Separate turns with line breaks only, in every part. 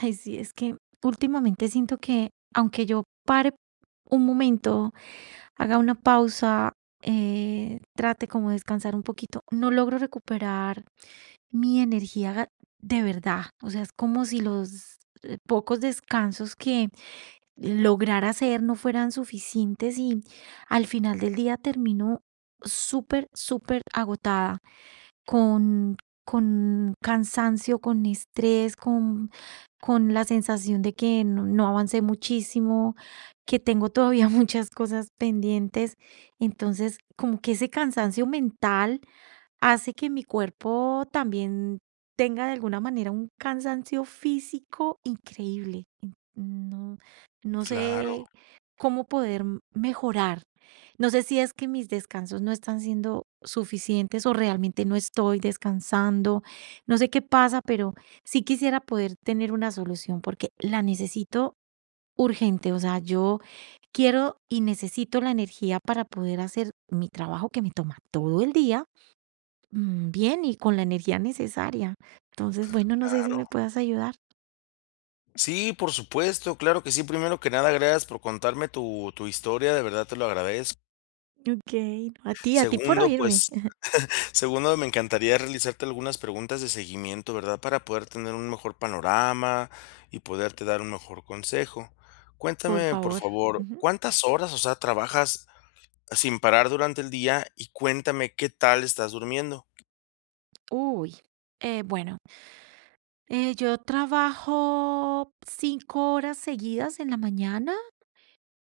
Ay, sí, es que últimamente siento que aunque yo pare un momento, haga una pausa, trate como de descansar un poquito, no logro recuperar mi energía de verdad. O sea, es como si los pocos descansos que lograr hacer no fueran suficientes y al final del día termino súper, súper agotada, con, con cansancio, con estrés, con la sensación de que no, no avancé muchísimo, que tengo todavía muchas cosas pendientes. Entonces, como que ese cansancio mental hace que mi cuerpo también tenga de alguna manera un cansancio físico increíble. No, no
Claro,
sé cómo poder mejorar. No sé si es que mis descansos no están siendo suficientes o realmente no estoy descansando. No sé qué pasa, pero sí quisiera poder tener una solución porque la necesito urgente. O sea, yo quiero y necesito la energía para poder hacer mi trabajo que me toma todo el día. Bien y con la energía necesaria. Entonces, bueno, no sé si
claro.
me puedas ayudar.
Sí, por supuesto, claro que sí. Primero que nada, gracias por contarme tu historia, de verdad te lo agradezco.
Okey. A ti por
Segundo,
oírme,
pues, segundo, me encantaría realizarte algunas preguntas de seguimiento, ¿verdad? Para poder tener un mejor panorama y poderte dar un mejor consejo.
por
Cuéntame, por
favor.
favor,
Ujú.
¿cuántas horas, o sea, trabajas sin parar durante el día? Y cuéntame, ¿qué tal estás durmiendo?
Uy, bueno, yo trabajo 5 horas seguidas en la mañana.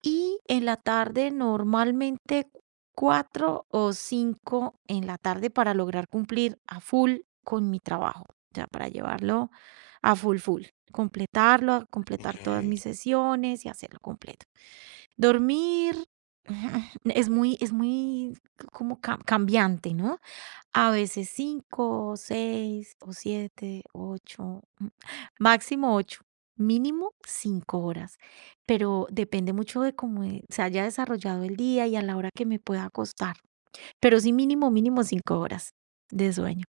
Y en la tarde, normalmente 4 o 5 en la tarde para lograr cumplir a full con mi trabajo, o sea, para llevarlo a full, full, completarlo, a completar todas
Okey.
mis sesiones y hacerlo completo. Dormir es muy como ca cambiante, ¿no? A veces 5, 6 o 7, 8, máximo 8, mínimo 5 horas, pero depende mucho de cómo, se haya desarrollado el día y a la hora que me pueda acostar, pero sí mínimo, mínimo 5 horas de sueño.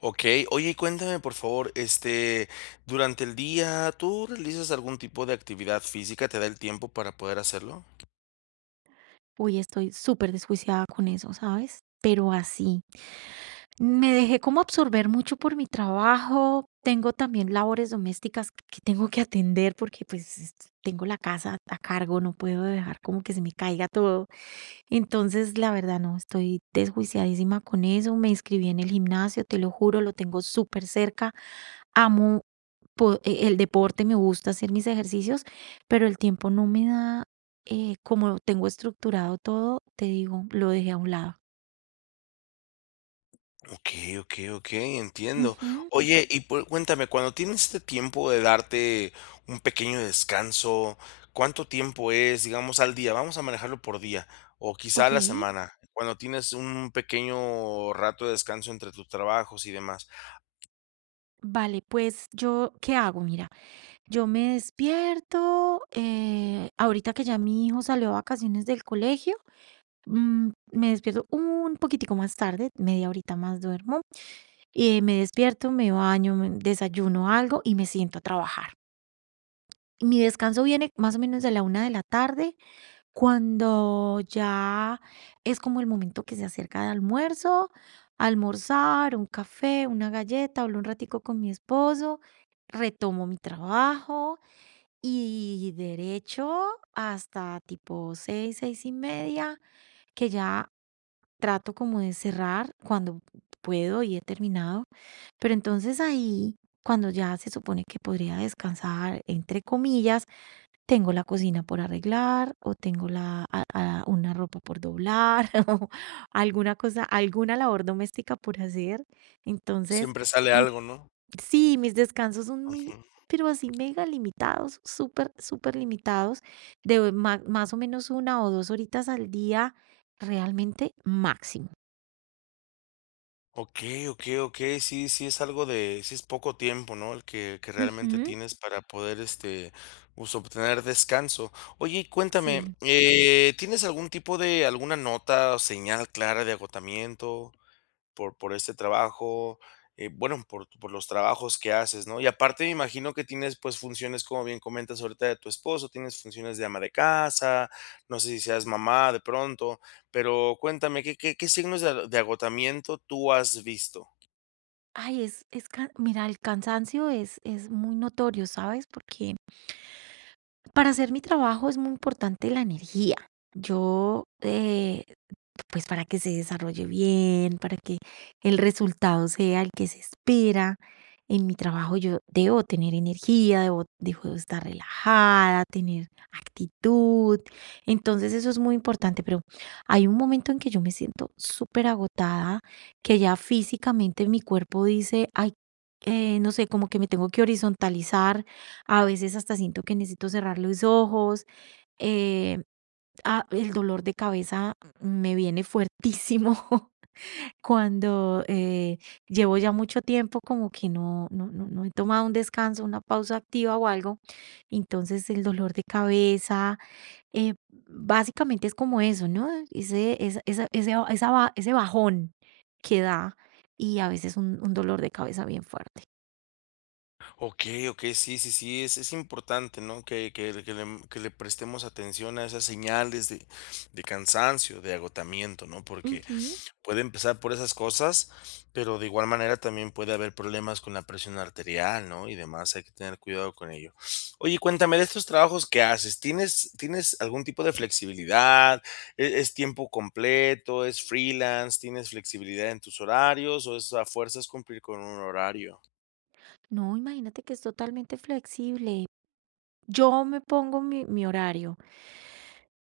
Ok, oye, cuéntame por favor, durante el día, ¿tú realizas algún tipo de actividad física? ¿Te da el tiempo para poder hacerlo?
Uy, estoy súper superdesjuiciada con eso, ¿sabes? Pero así. Me dejé como absorber mucho por mi trabajo. Tengo también labores domésticas que tengo que atender porque pues tengo la casa a cargo, no puedo dejar como que se me caiga todo. Entonces, la verdad, no, estoy desjuiciadísima con eso. Me inscribí en el gimnasio, te lo juro, lo tengo súper cerca. Amo el deporte, me gusta hacer mis ejercicios, pero el tiempo no me da, como tengo estructurado todo, te digo, lo dejé a un lado.
Ok, ok, ok, entiendo.
Ujú,
Oye, y cuéntame, cuando tienes este tiempo de darte un pequeño descanso, ¿cuánto tiempo es, digamos, al día? Vamos a manejarlo por día o quizá a
ok.
la semana. Cuando tienes un pequeño rato de descanso entre tus trabajos y demás,
Vale, pues yo, ¿qué hago? Mira, yo me despierto, ahorita que ya mi hijo salió a vacaciones del colegio, me despierto un poquitico más tarde, media horita más duermo, y me despierto, me baño, me desayuno algo y me siento a trabajar. Mi descanso viene más o menos de la una de la tarde cuando ya es como el momento que se acerca de almuerzo, almorzar, un café, una galleta, hablo un ratico con mi esposo, retomo mi trabajo y derecho hasta tipo 6, 6:30, que ya trato como de cerrar cuando puedo y he terminado. Pero entonces ahí, cuando ya se supone que podría descansar, entre comillas, tengo la cocina por arreglar o tengo una ropa por doblar o alguna cosa, alguna labor doméstica por hacer. Entonces,
siempre sale
mm,
algo, ¿no?
sí, mis descansos son muy, pero así mega limitados, súper, súper limitados, de más o menos una o dos horitas al día, realmente máximo.
Ok, ok, ok, sí, sí es algo de, sí es poco tiempo, ¿no? El que realmente
Ujú,
tienes para poder, pues, obtener descanso. Oye, y cuéntame,
sí.
¿tienes algún tipo de, alguna nota o señal clara de agotamiento? Por este trabajo, bueno, por los trabajos que haces, ¿no? Y aparte me imagino que tienes, pues, funciones, como bien comentas ahorita de tu esposo, tienes funciones de ama de casa, no sé si seas mamá de pronto, pero cuéntame, ¿qué signos de agotamiento tú has visto?
Ay, mira, el cansancio es muy notorio, ¿sabes? Porque para hacer mi trabajo es muy importante la energía. Yo, pues para que se desarrolle bien, para que el resultado sea el que se espera. En mi trabajo yo debo tener energía, debo estar relajada, tener actitud. Entonces eso es muy importante, pero hay un momento en que yo me siento súper agotada, que ya físicamente mi cuerpo dice, ay, no sé, como que me tengo que horizontalizar, a veces hasta siento que necesito cerrar los ojos, eh, ah, el dolor de cabeza me viene fuertísimo cuando llevo ya mucho tiempo como que no, no, no, no he tomado un descanso, una pausa activa o algo. Entonces el dolor de cabeza, eh, básicamente es como eso, ¿no? Ese, esa- esa- ese, ba- esa ba- ese bajón que da y a veces un dolor de cabeza bien fuerte.
Okey, okey, sí, sí, sí, es importante, ¿no? Que le prestemos atención a esas señales de cansancio, de agotamiento, ¿no? Porque
Ujú.
puede empezar por esas cosas, pero de igual manera también puede haber problemas con la presión arterial, ¿no? Y demás, hay que tener cuidado con ello. Oye, cuéntame de estos trabajos que haces, ¿tienes algún tipo de flexibilidad? Es tiempo completo, es freelance, tienes flexibilidad en tus horarios o es a fuerzas cumplir con un horario?
No, imagínate que es totalmente flexible. Yo me pongo mi horario.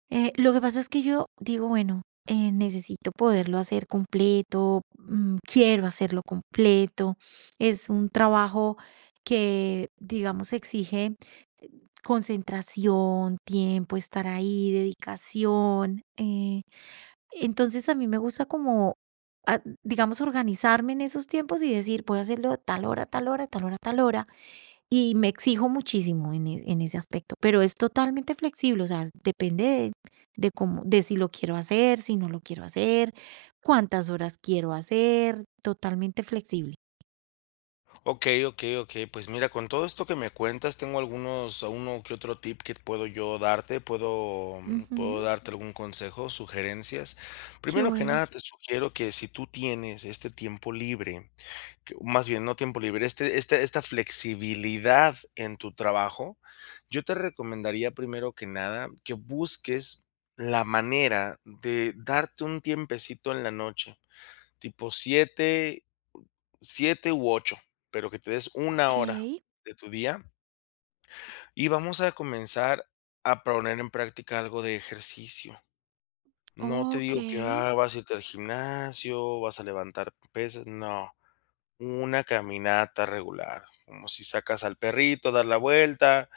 Lo que pasa es que yo digo, bueno, necesito poderlo hacer completo, quiero hacerlo completo. Es un trabajo que, digamos, exige concentración, tiempo, estar ahí, dedicación. Entonces a mí me gusta como, digamos, organizarme en esos tiempos y decir, voy a hacerlo a tal hora, tal hora, tal hora, tal hora y me exijo muchísimo en ese aspecto, pero es totalmente flexible, o sea, depende de cómo, de si lo quiero hacer, si no lo quiero hacer, cuántas horas quiero hacer, totalmente flexible.
Ok, ok, ok. Pues mira, con todo esto que me cuentas, tengo algunos uno que otro tip que puedo yo darte, puedo puedo
Ujú,
darte algún consejo, sugerencias.
qué
Primero que
bueno.
nada, te sugiero que si tú tienes este tiempo libre, que más bien, no tiempo libre, este esta flexibilidad en tu trabajo, yo te recomendaría, primero que nada, que busques la manera de darte un tiempecito en la noche, tipo siete u 8, pero que te des una
Ok,
hora de tu día y vamos a comenzar a poner en práctica algo de ejercicio. No te
ok,
digo que, ah, vas a irte al gimnasio, vas a levantar pesas, no, una caminata regular, como si sacas al perrito a dar la vuelta,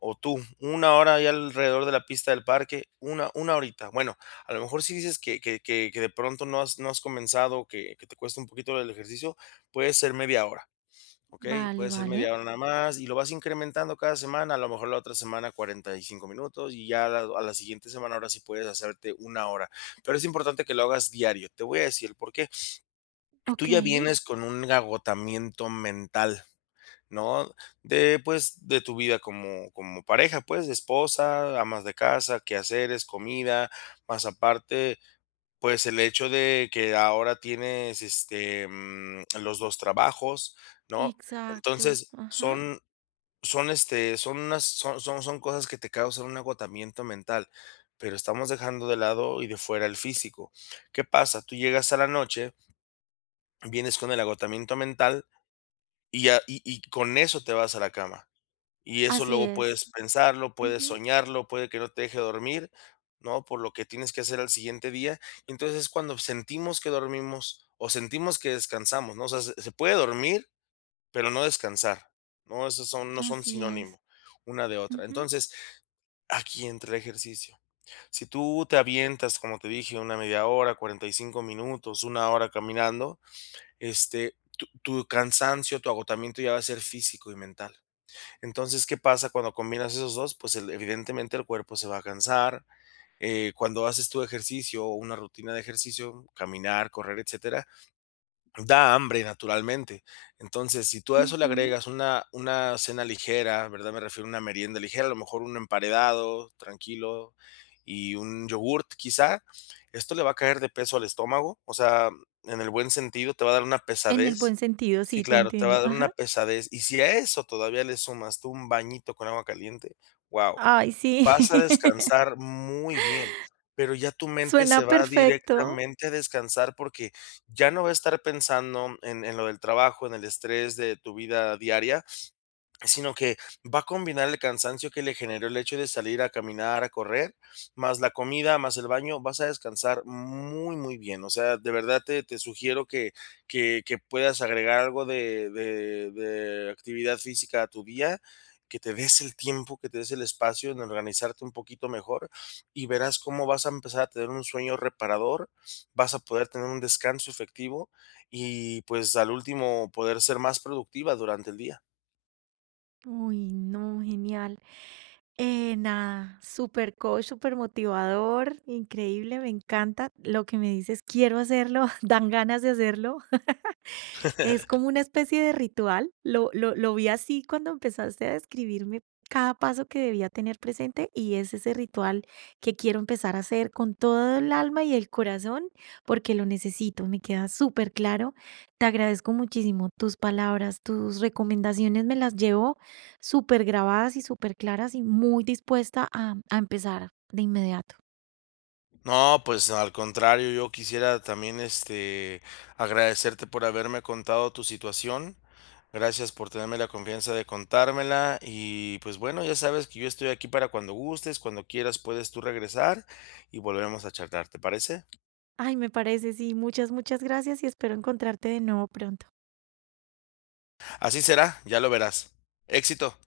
o tú, una hora ahí alrededor de la pista del parque, una horita. Bueno, a lo mejor si dices que que de pronto no has no has comenzado, que te cuesta un poquito el ejercicio, puede ser media hora. Okey,
vale,
puede ser
vale,
media hora nada más, y lo vas incrementando cada semana, a lo mejor la otra semana 45 minutos, y ya a la siguiente semana ahora sí puedes hacerte una hora, pero es importante que lo hagas diario. Te voy a decir el por qué. Tú
ok,
ya vienes con un agotamiento mental, ¿no? De, pues, de tu vida como pareja, pues, de esposa, amas de casa, quehaceres, comida, más aparte, pues, el hecho de que ahora tienes, los 2 trabajos, ¿no?
exacto,
Entonces,
ajá,
son son, este, son unas son son son cosas que te causan un agotamiento mental, pero estamos dejando de lado y de fuera el físico. ¿Qué pasa? Tú llegas a la noche, vienes con el agotamiento mental y con eso te vas a la cama. Y eso
así
luego
es,
puedes pensarlo, puedes
ujú,
soñarlo, puede que no te deje dormir, ¿no? Por lo que tienes que hacer al siguiente día. Entonces, es cuando sentimos que dormimos o sentimos que descansamos, ¿no? O sea, se puede dormir pero no descansar, no, esos son no son
así es,
sinónimo una de otra.
ujú,
Entonces, aquí entra el ejercicio. Si tú te avientas, como te dije, una media hora, 45 minutos, una hora caminando, tu tu cansancio, tu agotamiento ya va a ser físico y mental. Entonces, ¿qué pasa cuando combinas esos dos? Pues, el evidentemente, el cuerpo se va a cansar, cuando haces tu ejercicio o una rutina de ejercicio, caminar, correr, etcétera. Da hambre, naturalmente. Entonces, si tú a eso le
ujú.
agregas una cena ligera, ¿verdad? Me refiero a una merienda ligera, a lo mejor un emparedado tranquilo y un yogurt, quizá, esto le va a caer de peso al estómago, o sea, en el buen sentido, te va a dar una
En el buen
pesadez.
sentido,
Sí,
sí, te
claro, te va
entiendo.
a dar una
Ajá.
pesadez. Y si a eso todavía le sumas tú un bañito con agua caliente, wow.
Ay, sí,
Vas a descansar muy bien, pero ya tu mente se
suena
va
perfecto.
directamente a descansar porque ya no va a estar pensando en lo del trabajo, en el estrés de tu vida diaria. Sino que va a combinar el cansancio que le generó el hecho de salir a caminar, a correr, más la comida, más el baño, vas a descansar muy, muy bien. O sea, de verdad te sugiero que puedas agregar algo de, de actividad física a tu día, que te des el tiempo, que te des el espacio en organizarte un poquito mejor y verás cómo vas a empezar a tener un sueño reparador, vas a poder tener un descanso efectivo y pues al último poder ser más productiva durante el día.
Uy, no, genial. Nada, súper coach, súper motivador, increíble, me encanta lo que me dices, quiero hacerlo, dan ganas de hacerlo. Es como una especie de ritual. Lo vi así cuando empezaste a describirme cada paso que debía tener presente, y es ese ritual que quiero empezar a hacer con todo el alma y el corazón, porque lo necesito. Me queda súper claro. Te agradezco muchísimo tus palabras, tus recomendaciones me las llevo súper grabadas y súper claras y muy dispuesta a empezar de inmediato.
No, pues al contrario, yo quisiera también, agradecerte por haberme contado tu situación. Gracias por tenerme la confianza de contármela y pues bueno, ya sabes que yo estoy aquí para cuando gustes, cuando quieras puedes tú regresar y volvemos a charlar, ¿te parece?
Ay, me parece, sí. Muchas, muchas gracias, y espero encontrarte de nuevo pronto.
Así será, ya lo verás. Éxito.